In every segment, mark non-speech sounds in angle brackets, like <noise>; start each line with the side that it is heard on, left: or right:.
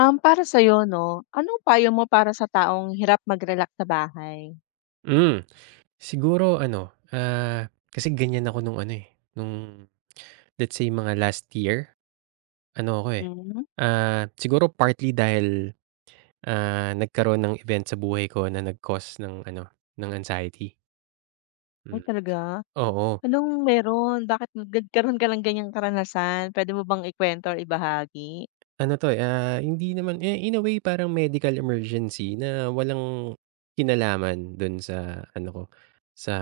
left: Para sa'yo 'no, anong payo mo para sa taong hirap mag-relax sa bahay?
right: Hmm, siguro ano, kasi ganyan ako nung ano, eh, nung let's say mga last year, ano ako, eh,
left: Hmm.
right: siguro partly dahil, nagkaroon ng event sa buhay ko na nag-cause ng ano, ng anxiety,
left: Ay
right: hmm,
left: talaga?
right: oo.
left: Anong meron? Bakit nagkaroon ka ng ganyang karanasan? Pwede mo bang ikuwento or ibahagi?
right: Ano 'to, eh, hindi naman eh, in a way parang medical emergency na walang kinalaman do'n sa ano ko, sa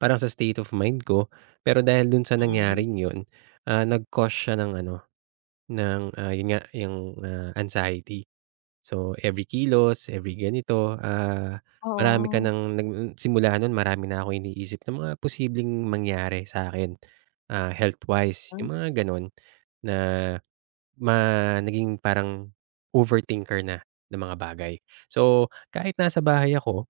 right: parang sa state of mind ko. Pero dahil dun sa
left: Mm.
right: nangyaring 'yun, nag-cause siya ng ano, ng, 'yun nga, yung, anxiety. So, every kilos, every ganito, marami ka
left: Oo.
right: ng nag simula no'n marami na akong iniisip na mga posibleng mangyari sa'kin, health-wise,
left: Hmm,
right: yung mga gano'n na naging parang overthinker na ng mga bagay. So, kahit nasa bahay ako,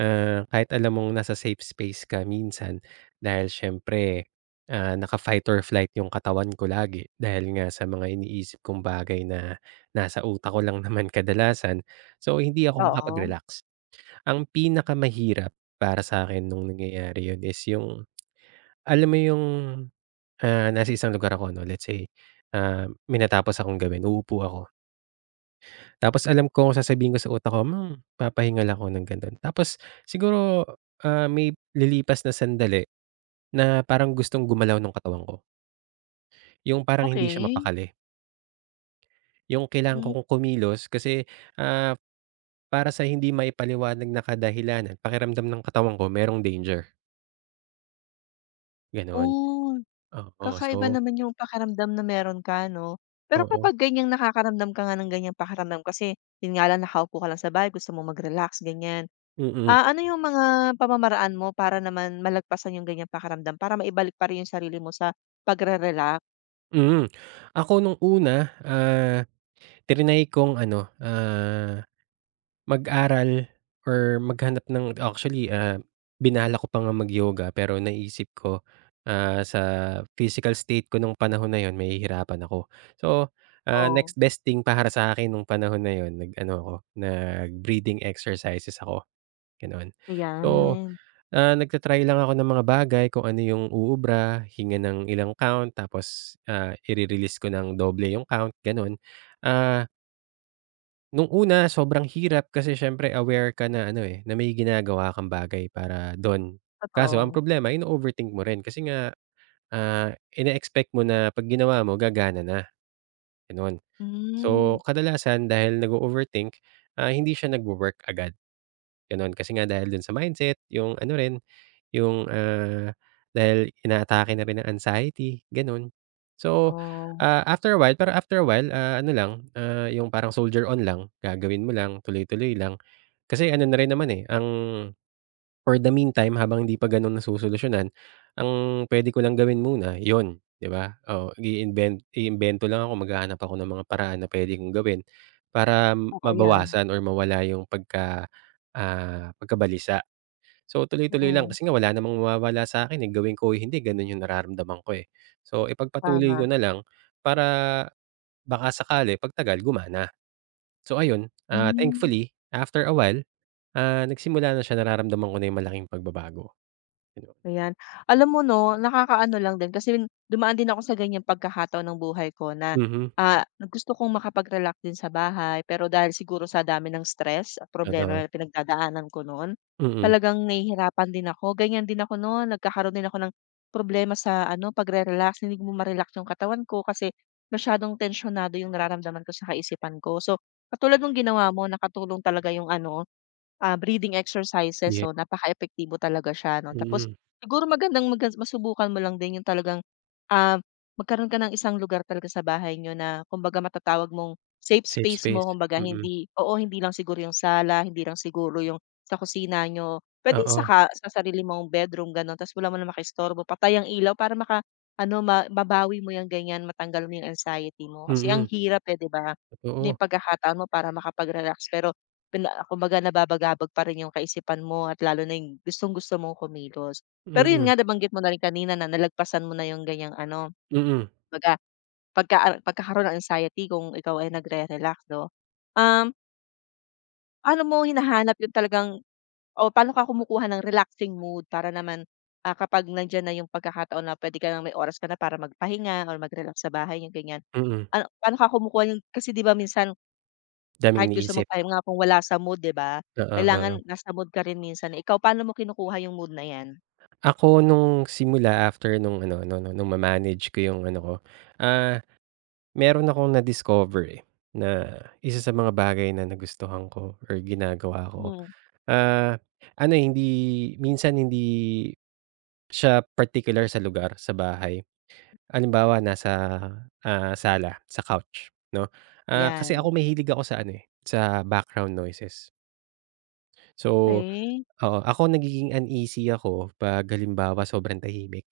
right: kahit alam mong nasa safe space ka minsan dahil siyempre, naka-fight or flight yung katawan ko lagi dahil nga sa mga iniisip kong bagay na nasa utak ko lang <laughs> naman kadalasan. So, hindi ako
left: oo.
right: makapag-relax. Ang pinakamahirap para sa'kin nung nangyayari yun is yung alam mo yung, nasa isang lugar ako 'no, let's say, may natapos akong gawin, uupo ako. Tapos alam ko kung sasabihin ko sa utak ko, "Hmm, papahinga lang ako ng ganun." Tapos siguro, may lilipas na sandali na parang gustong gumalaw nung katawan ko, yung parang hindi siya
left: Okey.
right: mapakali, yung kailangan ko
left: Hmm.
right: kong kumilos kasi, ah, para sa hindi maipaliwanag na kadahilanan, pakiramdam ng katawan ko merong danger, gano'n.
left: Oh,
right: Oo, so
left: kakaiba naman yung pakiramdam na meron ka 'no? Pero
right: oo,
left: kapag ganyang nakakaramdam ka nga ng ganyang pakiramdam kasi yun nga lang nakaupo ka lang sa bahay gusto mong mag-relax, ganyan.
right: mm,
left: Ano yung mga pamamaraan mo para naman malagpasan yung ganyang pakiramdam, para maibalik pa rin yung sarili mo sa pagre-relax?
right: mm. Ako nung una, triny kong ano, Mag-aral or maghanap ng actually, binala ko pa nga mag-yoga pero naisip ko, sa physical state ko nung panahon na yun mahihirapan ako. So,
left: Oo,
right: next best thing para sa akin nung panahon na yun nag-ano ako, nag-breathing exercises ako, gano'n. So,
left: ayan.
right: nagta lang ako ng mga bagay kung ano yung uubra, hinga ng ilang count tapos, ire-release ko ng doble yung count, gano'n. Ah Nung una sobrang hirap kasi siyempre aware ka na ano, eh, na may ginagawa kang bagay para don. Kaso ang
left: Totoo.
right: problema ino-overthink mo rin kasi nga, ine-expect mo na 'pag ginawa mo gagana na, gano'n.
left: Hmm,
right: So, kadalasan dahil nag-o-overthink, hindi siya nagwo-work agad, gano'n. Kasi nga dahil dun sa mindset, yung ano rin yung, dahil inaatake na rin ng anxiety, gano'n. So,
left: oo.
right: after a while pero after a while, ano lang, yung parang soldier on lang, gagawin mo lang, tuloy-tuloy lang. Kasi ano na rin naman, eh, ang for the meantime habang hindi pa gano'n nasusolusyunan, ang puwede ko lang gawin muna yun, 'di ba? Oo, iimbento lang ako, maghahanap ako ng mga paraan na puwede kong gawin para
left: Oo, 'yan.
right: mabawasan or mawala yung pagkabalisa. So, tuloy-tuloy lang
left: Mm,
right: kasi nga wala namang mawawala sa'kin, eh, gawin ko o hindi gano'n yung nararamdaman ko, eh. So, ipagpatuloy ko
left: tama.
right: na lang para baka sakali pagtagal gumana. So ayun,
left: Hmm.
right: thankfully after a while, nagsimula na siya nararamdaman ko na yung malaking pagbabago, gano'n.
left: Ayan. Alam mo 'no, nakakaano lang din kasi dumaan din ako sa ganyang pagkakataon ng buhay ko na,
right: Mhm,
left: gusto kong makapag-relax din sa bahay pero dahil siguro sa dami ng stress at problema
right: totoo.
left: na pinagdadaanan ko noon,
right: Mm,
left: talagang nahihirapan din ako. Ganyan din ako noon nagkakaroon din ako ng problema sa ano, pagre-relax. Hindi ko ma-relax yung katawan ko kasi masyadong tensyonado yung nararamdaman ko sa kaisipan ko. So, katulad ng ginawa mo, nakatulong talaga yung ano, breathing exercises
right: ye
left: 'no, napakaepektibo talaga siya 'no. Tapos
right: mm,
left: siguro magandang maga masubukan mo lang din yung talagang, ah, magkaroon ka ng isang lugar talaga sa bahay niyo na kumbaga matatawag mong safe
right: safe
left: space
right: space,
left: mo. Kumbaga
right: mm,
left: hindi oo, hindi lang siguro yung sala, hindi lang siguro yung sa kusina niyo, puwedeng sa
right: oo,
left: ka sa sarili mong bedroom gano'n tapos wala mo ng makaistorbo, patay ang ilaw para maka-ano ma mabawi mo yung ganyan, matanggal mo yung anxiety mo. Kasi ang
right: mm,
left: hirap, eh, 'di ba, na
right: totoo,
left: yung pagkakataon mo para makapag-relax pero Pina kumbaga nababagabag pa rin yung kaisipan mo at lalo na yung gustong-gusto mong kumilos. Pero yun
right: mm,
left: nga nabanggit mo na rin kanina na nalagpasan mo na yung ganyang ano,
right: mm,
left: kumbaga pagka pagkakaroon ng anxiety kung ikaw ay nagre-relax 'no. Um, paano mo hinahanap yung talagang o paano ka kumukuha ng relaxing mood para naman, kapag nandiyan na yung pagkakataon na puwede ka ng may oras ka na para magpahinga or mag-relax sa bahay yung ganyan.
right: mm,
left: Ano paano ka kumukuha yung kasi 'di ba minsan
right: daming
left: kahit gusto
right: iniisip,
left: magpahinga kung wala sa mood, 'di ba?
right: oo,
left: Kailangan
right: oo.
left: nasa mood ka rin minsan, eh. Ikaw paano mo kinukuha yung mood na 'yan?
right: Ako nung simula after nung ano no no nung ma-manage ko yung ano ko, ah, meron akong na-discover, eh, na isa sa mga bagay na nagustuhan ko or ginagawa ko,
left: Hmm,
right: ah, ano, eh, hindi minsan hindi siya particular sa lugar, sa bahay. Halimbawa nasa, sala, sa couch 'no, kasi ako
left: 'yan.
right: mahilig ako sa ano, eh, sa background noises. So,
left: Eh,
right: oo, ako nagiging uneasy ako 'pag halimbawa sobrang tahimik.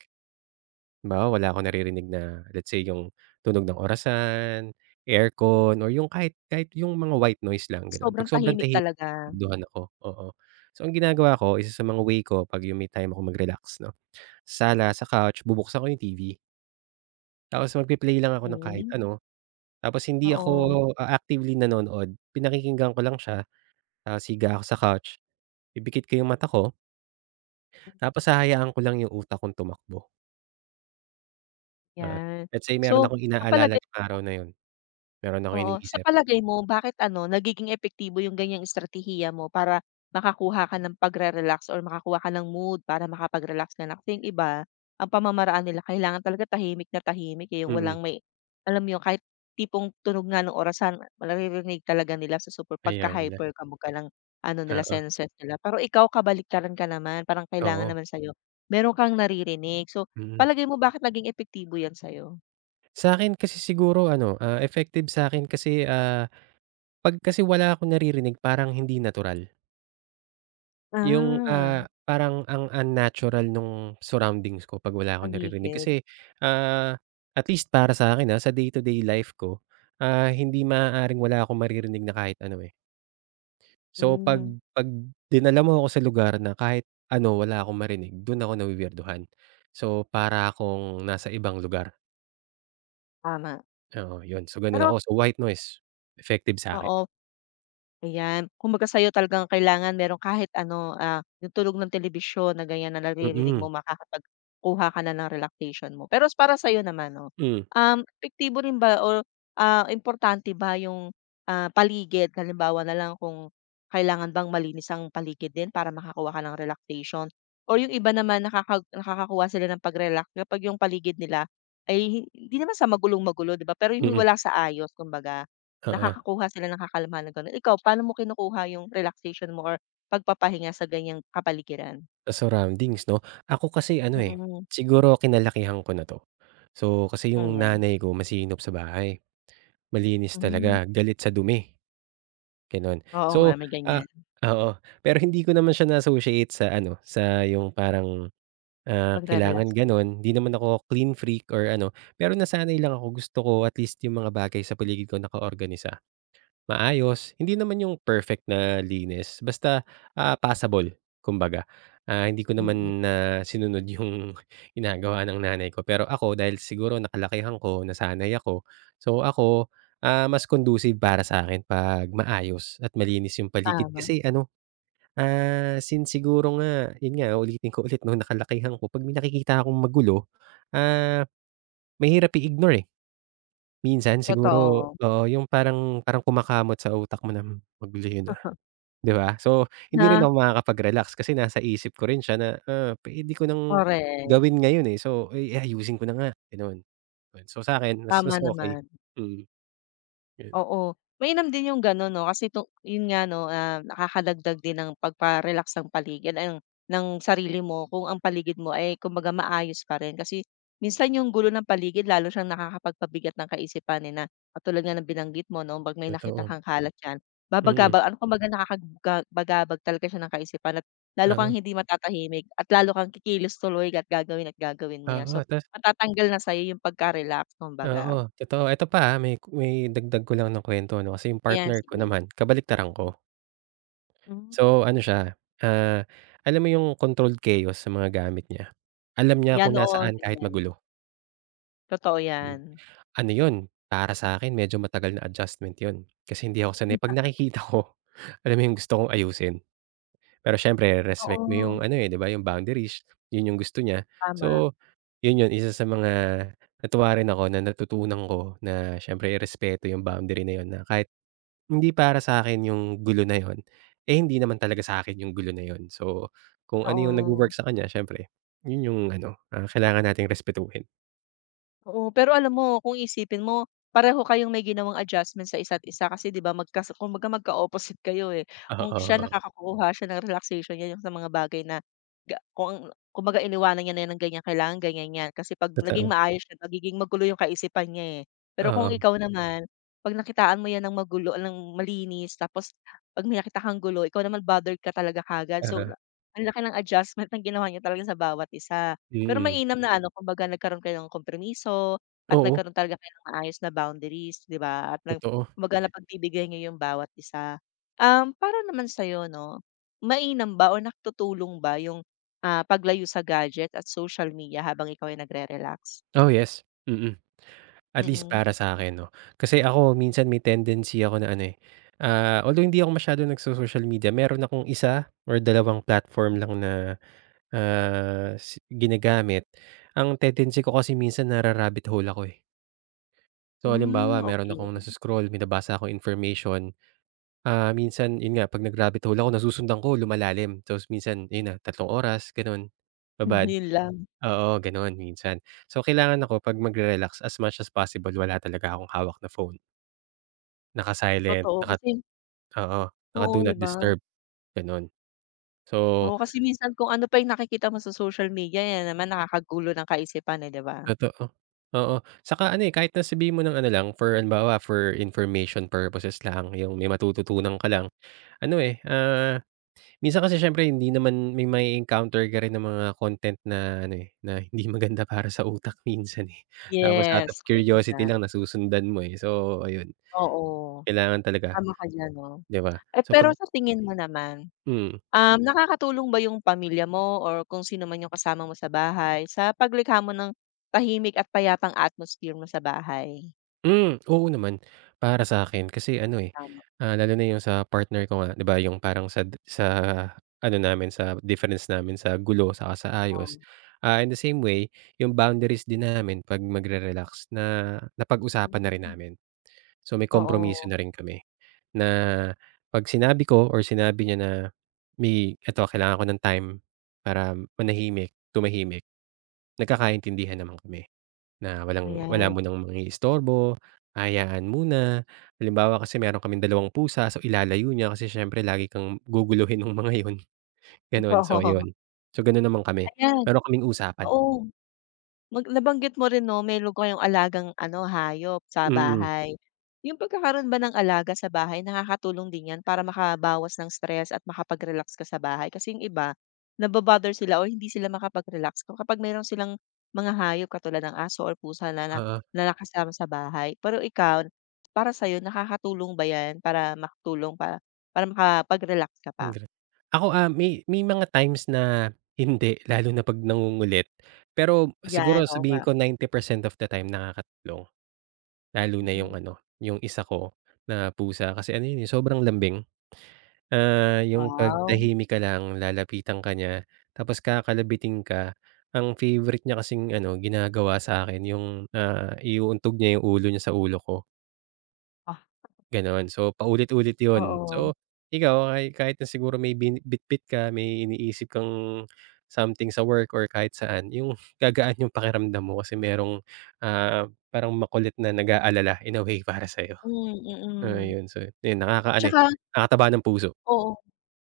right: Halimbawa, wala akong naririnig na let's say yung tunog ng orasan, aircon or yung kahit kahit yung mga white noise lang gano'n. 'Pag
left: sobrang
right: sobrang
left: tahimik
right: tahimik
left: talaga.
right: nagugustuhan ako, oo. So ang ginagawa ko, isa sa mga way ko 'pag yung may time akong mag-relax 'no, sa sala, sa couch, bubuksan ko yung TV tapos magpe-play lang ako ng kahit
left: Hmm,
right: ano. Tapos hindi
left: oo,
right: ako, actively nanonood, pinakikinggan ko lang siya, tapos higa ako sa couch, pipikit ko yung mata ko tapos hahayaan ko lang yung utak kong tumakbo. Oo,
left: 'yan.
right: let's say meron
left: So,
right: akong
left: sa
right: inaalala
left: palagay
right: ng araw na yun, meron akong
left: oo, sa
right: iniisip.
left: palagay mo bakit ano nagiging epektibo yung ganyang estratehiya mo para makakuha ka ng pagre-relax or makakuha ka ng mood para makapag-relax ka na? Kasi yung iba, ang pamamaraan nila kailangan talaga tahimik na tahimik, eh, yung
right: Mm,
left: walang may alam mo yun kahit tipong tunog nga ng orasan naririnig talaga nila sa super
right: ayaw nila.
left: pagka-hyper kabog ka ng ano nila
right: Oo,
left: senses nila. Pero ikaw kabaliktaran ka naman, parang kailangan
right: oo,
left: naman sa'yo meron kang naririnig. So,
right: mm.
left: palagay mo bakit naging epektibo yan sa'yo?
right: Sa'kin kasi siguro ano, effective sa'kin kasi, 'pag kasi wala akong naririnig parang hindi natural. Yung,
left: Ah.
right: parang ang unnatural nung surroundings ko 'pag wala akong naririnig.
left: Paligid,
right: Kasi, ah, at least para sa'kin, sa day-to-day life ko, hindi maaaring wala akong maririnig na kahit ano, eh. So 'pag
left: hmm.
right: 'pag dinala mo ako sa lugar na kahit ano wala akong marinig, dun ako nawi-weirduhan. So para akong nasa ibang lugar.
left: Tama.
right: Oo, yun. So, gano'n
left: Pero
right: ako. So, white noise, effective sa'kin.
left: oo, ayan. Kumbaga sa'yo talagang kailangan merong kahit ano, yung tulog ng telebisyon na ganyan na naririnig
right: Mm,
left: mo makakapagkuha ka na ng relaxation mo. Pero para sa'yo naman 'no,
right: hmm,
left: epektibo rin ba o importante ba yung, paligid? Halimbawa na lang kung kailangan bang malinis ang paligid din para makakuha ka ng relaxation or yung iba naman nakaka nakakakuha sila ng pag-relax kapag yung paligid nila ay hindi naman sa magulong-magulo 'di ba, pero yung
right: mm,
left: wala sa ayos kumbaga.
right: oo.
left: Nakakakuha sila ng kakalmahan na gano'n. Ikaw, paano mo kinukuha yung relaxation mo or pagpapahinga sa ganyang kapaligiran?
right: Sa surroundings 'no? Ako kasi ano, eh,
left: Mm,
right: siguro kinalakihan ko na 'to. So, kasi
left: hmm,
right: yung
left: 'yan.
right: nanay ko masinop sa bahay, malinis
left: Hmm,
right: talaga, galit sa dumi, gano'n.
left: oo nga
right: So,
left: may
right: ah
left: ganyan,
right: oo, pero hindi ko naman siya na-associate sa ano, sa yung parang,
left: pagre-relax
right: kailangan
left: mo.
right: gano'n. Hindi naman ako clean freak or ano, pero nasanay lang ako. Gusto ko at least yung mga bagay sa paligid ko nakaorganisa. Maayos, hindi naman yung perfect na linis basta, passable kumbaga. Hindi ko
left: Mm,
right: naman na sinunod yung <laughs> ginagawa ng nanay ko, pero ako dahil siguro nakalakihan ko, nasanay ako. So ako, mas conducive para sa akin 'pag maayos at malinis yung paligid
left: tama,
right: kasi ano, since siguro nga yun nga uulitin ko ulit 'no, nakalakihan ko 'pag may nakikita akong magulo, ah, mahirap i-ignore, eh. Minsan siguro,
left: totoo.
right: oo, yung parang parang kumakamot sa utak mo na "Hmm, magbili yun ah,
left: <laughs>
right: 'di ba?" So, hindi rin
left: Na
right: ako makakapag-relax kasi nasa isip ko rin siya na, puwede ko ng
left: correct,
right: gawin ngayon, eh. So, ay ayusin ko na nga, gano'n. Yun, so sa'kin mas
left: tama
right: mas okey.
left: naman.
right: Mm, yun,
left: Oo, mainam din yung gano'n 'no, kasi to yun nga 'no, nakakadagdag din ng pagpa-relax ng paligid ang ng sarili mo kung ang paligid mo ay kumbaga maayos pa rin. Kasi minsan yung gulo ng paligid lalo siyang nakakapagpabigat ng kaisipan, eh, na katulad nga ng binanggit mo 'no, 'pag may nakita
right: totoo.
left: kang kalat diyan,
right: Mm,
left: babagabag ano kumbaga nakakagga bagabag talaga siya ng kaisipan at lalo kang
right: oo,
left: hindi matatahimik at lalo kang kikilos tuloy at gagawin mo 'yan. So
right: oo, tas
left: matatanggal na sa'yo yung pagka-relax
right: oo,
left: kumbaga.
right: totoo. Eto pa, may dagdag ko lang na kuwento 'no, kasi yung
left: Ayan,
right: partner ko
left: sige.
right: naman kabaliktaran ko.
left: Hmm.
right: So, ano siya, ah, alam mo yung controlled chaos sa mga gamit niya. Alam niya
left: Yan,
right: kung
left: oo,
right: nasaan kahit
left: ganyan.
right: magulo.
left: Totoo
right: Hmm,
left: yan.
right: Ano yun, para sa'kin medyo matagal na adjustment yun, kasi hindi ako sanay
left: Hmm.
right: 'pag nakikita ko, <laughs> alam mo yung gusto kong ayusin. Pero siyempre respect mo yung
left: Oo,
right: ano, eh, 'di ba, yung boundaries, yun yung gusto niya.
left: tama,
right: So, yun yun, isa sa mga natuwa rin ako na natutunan ko na siyempre irespeto yung boundary na yun na kahit hindi para sa'kin yung gulo na yun. Eh, hindi naman talaga sa'kin yung gulo na yun. So, kung ano yung
left: oo.
right: nagwo-work sa kanya siyempre yun yung ano, kailangan nating respetuhin.
left: Oo, pero alam mo kung isipin mo pareho kayong may ginawang adjustment sa isa't isa kasi 'di ba magkas kumbaga magka-opposite kayo, eh. Kung siya
right: Oo,
left: nakakakuha siya ng relaxation niya yung sa mga bagay na ga kung ang- kumbaga iniwanan niya na yan ng ganyan, kailangan ganyan 'yan. Kasi 'pag naging
right: totoo.
left: maayos siya nagiging magulo yung kaisipan niya, eh. Pero kung
right: Oo,
left: ikaw naman, 'pag nakitaan mo 'yan ng magulo ng malinis tapos 'pag may nakita kang gulo ikaw naman bothered ka talaga kaagad.
right: oo,
left: So, ang laki ng adjustment na ginawa niyo talaga sa bawat isa. Pero
right: mm.
left: mainam na ano, kumbaga nagkaroon kayo ng kompromiso at
right: Oo,
left: nagkaroon talaga kayo ng maayos na boundaries, 'di ba? At nag
right: totoo.
left: kumbaga napagbibigyan niyo yung bawat isa. Para naman sa'yo 'no, mainam ba o nakatutulong ba yung, paglayo sa gadget at social media habang ikaw ay nagre-relax?
right: Oh, yes, mm. At least
left: Mm.
right: para sa'kin 'no. Kasi ako minsan may tendency ako na ano, eh, although hindi ako masyadong nagso-social media, meron akong isa or dalawang platform lang na, ginagamit. Ang tendency ko kasi minsan nara-rabbit hole ako, eh. So,
left: Hmm,
right: halimbawa meron
left: okey.
right: akong naso-scroll, may nabasa akong information, minsan yun nga 'pag nag-rabbit hole ako nasusundan ko lumalalim so minsan ayun na 3 oras gano'n,
left: <laughs>
right: babad.
left: Yun lang,
right: Oo, gano'n minsan. So, kailangan ako 'pag magre-relax as much as possible wala talaga akong hawak na phone, naka-silent,
left: totoo kasi
right: oo, naka-do
left: oo, 'di
right: not
left: ba?
right: disturb gano'n. So,
left: Oo, kasi minsan kung ano pa yung nakikita mo sa social media, yan naman nakakagulo ng kaisipan, eh, 'di ba?
right: totoo oo, saka ano, eh, kahit na sabihin mo ng ano lang for halimbawa for information purposes lang yung may matututunan ka lang, ano, eh, Minsan kasi siyempre hindi naman may mae-encounter ka rin ng mga content na ano, eh, na <laughs> hindi maganda para sa utak minsan, eh. Tapos out of
left: Yes, korek ka
right: curiosity
left: diyan.
right: lang nasusundan mo, eh. So, ayun,
left: Oo.
right: kailangan talaga,
left: Tama ka diyan 'no.
right: 'di ba?
left: Eh,
right: So, 'pag
left: pero sa tingin mo naman,
right: mm.
left: nakakatulong ba yung pamilya mo or kung sino man yung kasama mo sa bahay sa paglikha mo ng tahimik at payapang atmosphere mo sa bahay?
right: Hmm, oo naman. Para sa'kin kasi ano, eh,
left: Tama,
right: lalo na yung sa partner ko nga, 'di ba, yung parang sa ano namin, sa difference namin sa gulo saka sa
left: oo.
right: ayos. In the same way, yung boundaries din namin 'pag magre-relax na napag-usapan na rin
left: Mm.
right: namin. So, may
left: Oo,
right: kompromiso na rin kami na 'pag sinabi ko or sinabi niya na, "May eto kailangan ko ng time para manahimik, tumahimik," nagkakaintindihan naman kami na walang wala
left: ayan.
right: munang mangiistorbo, hahayaan muna. Halimbawa kasi meron kaming dalawang pusa, so ilalayo niya kasi siyempre lagi kang guguluhin ng mga <laughs> yun, gano'n.
left: <laughs>
right: So,
left: Oo,
right: ayun. So, gano'n naman kami.
left: ayan,
right: Meron kaming usapan.
left: oo. Mag nabanggit mo rin 'no, meron kayong alagang ano, hayop sa
right: Mm,
left: bahay. Yung pagkakaroon ba ng alaga sa bahay nakakatulong din 'yan para makabawas ng stress at makapag-relax ka sa bahay? Kasi yung iba, nabo-bother sila o hindi sila makapag-relax ko kapag meron silang mga hayop katulad ng aso or pusa na na
right: oo.
left: na nakasama sa bahay. Pero ikaw, para sa'yo nakakatulong ba 'yan para makatulong pa para makapag-relax ka
right: Ang
left: pa?
right: gra ako, may mga times na hindi, <laughs> lalo na 'pag nangungulit. Pero siguro
left: Yan, oo nga.
right: sabihin ko 90% of the time nakakatulong, lalo na yung
left: Mm.
right: ano, yung isa ko na pusa kasi ano yun, eh, sobrang lambing. Yung 'pag
left: Wow.
right: tahimik ka lang, lalapitan ka niya, tapos kakalabitin ka. Ang favorite niya kasing ano ginagawa sa'kin yung, iuuntog niya yung ulo niya sa ulo ko.
left: Ah.
right: Gano'n. So, paulit-ulit 'yun.
left: Oo.
right: So, ikaw kahit na siguro may bitbit ka, may iniisip kang something sa work or kahit saan, yung <laughs> gagaan yung pakiramdam mo kasi merong, parang makulit na nag-aalala in a way para sa'yo.
left: Hmm,
right: Oo,
left: mm.
right: 'yun. So, 'yun nakakaano, eh,
left: Tsaka
right: nakakataba ng puso.
left: oo,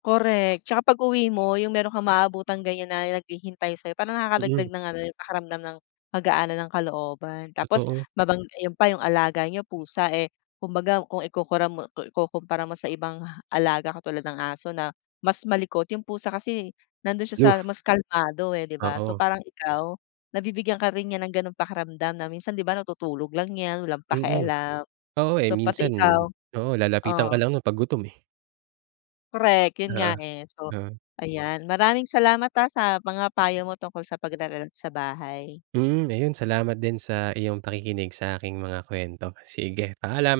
left: correct. Tsaka pag-uwi mo yung meron kang maabutang ganyan na naghihintay sa'yo parang
right: Mm,
left: nakakadagdag ng ano, yung pakiramdam ng pagaanan ng kalooban. Tapos
right: totoo.
left: mabang yun pa yung alaga niyo pusa, eh, kumbaga kung ikukura mo kung ikukumpara mo sa ibang alaga katulad ng aso na mas malikot, yung pusa kasi nandun siya sa
right: Aloof,
left: mas kalmado, eh, 'di ba? So
right: oo.
left: parang ikaw, nabibigyan ka rin niya ng ganong pakiramdam na minsan 'di ba natutulog lang yan, walang
right: Mm.
left: pakialam.
right: Oo, eh,
left: So pati
right: minsan
left: ikaw
right: oo, lalapitan
left: oo.
right: ka lang nun 'pag gutom, eh.
left: Korek, yun
right: Oo,
left: nga, eh. So,
right: oo.
left: ayan, maraming salamat, sa mga payo mo tungkol sa pagre-relax sa bahay.
right: Mm, ayun salamat din sa iyong pakikinig sa aking mga kwento. Sige, paalam.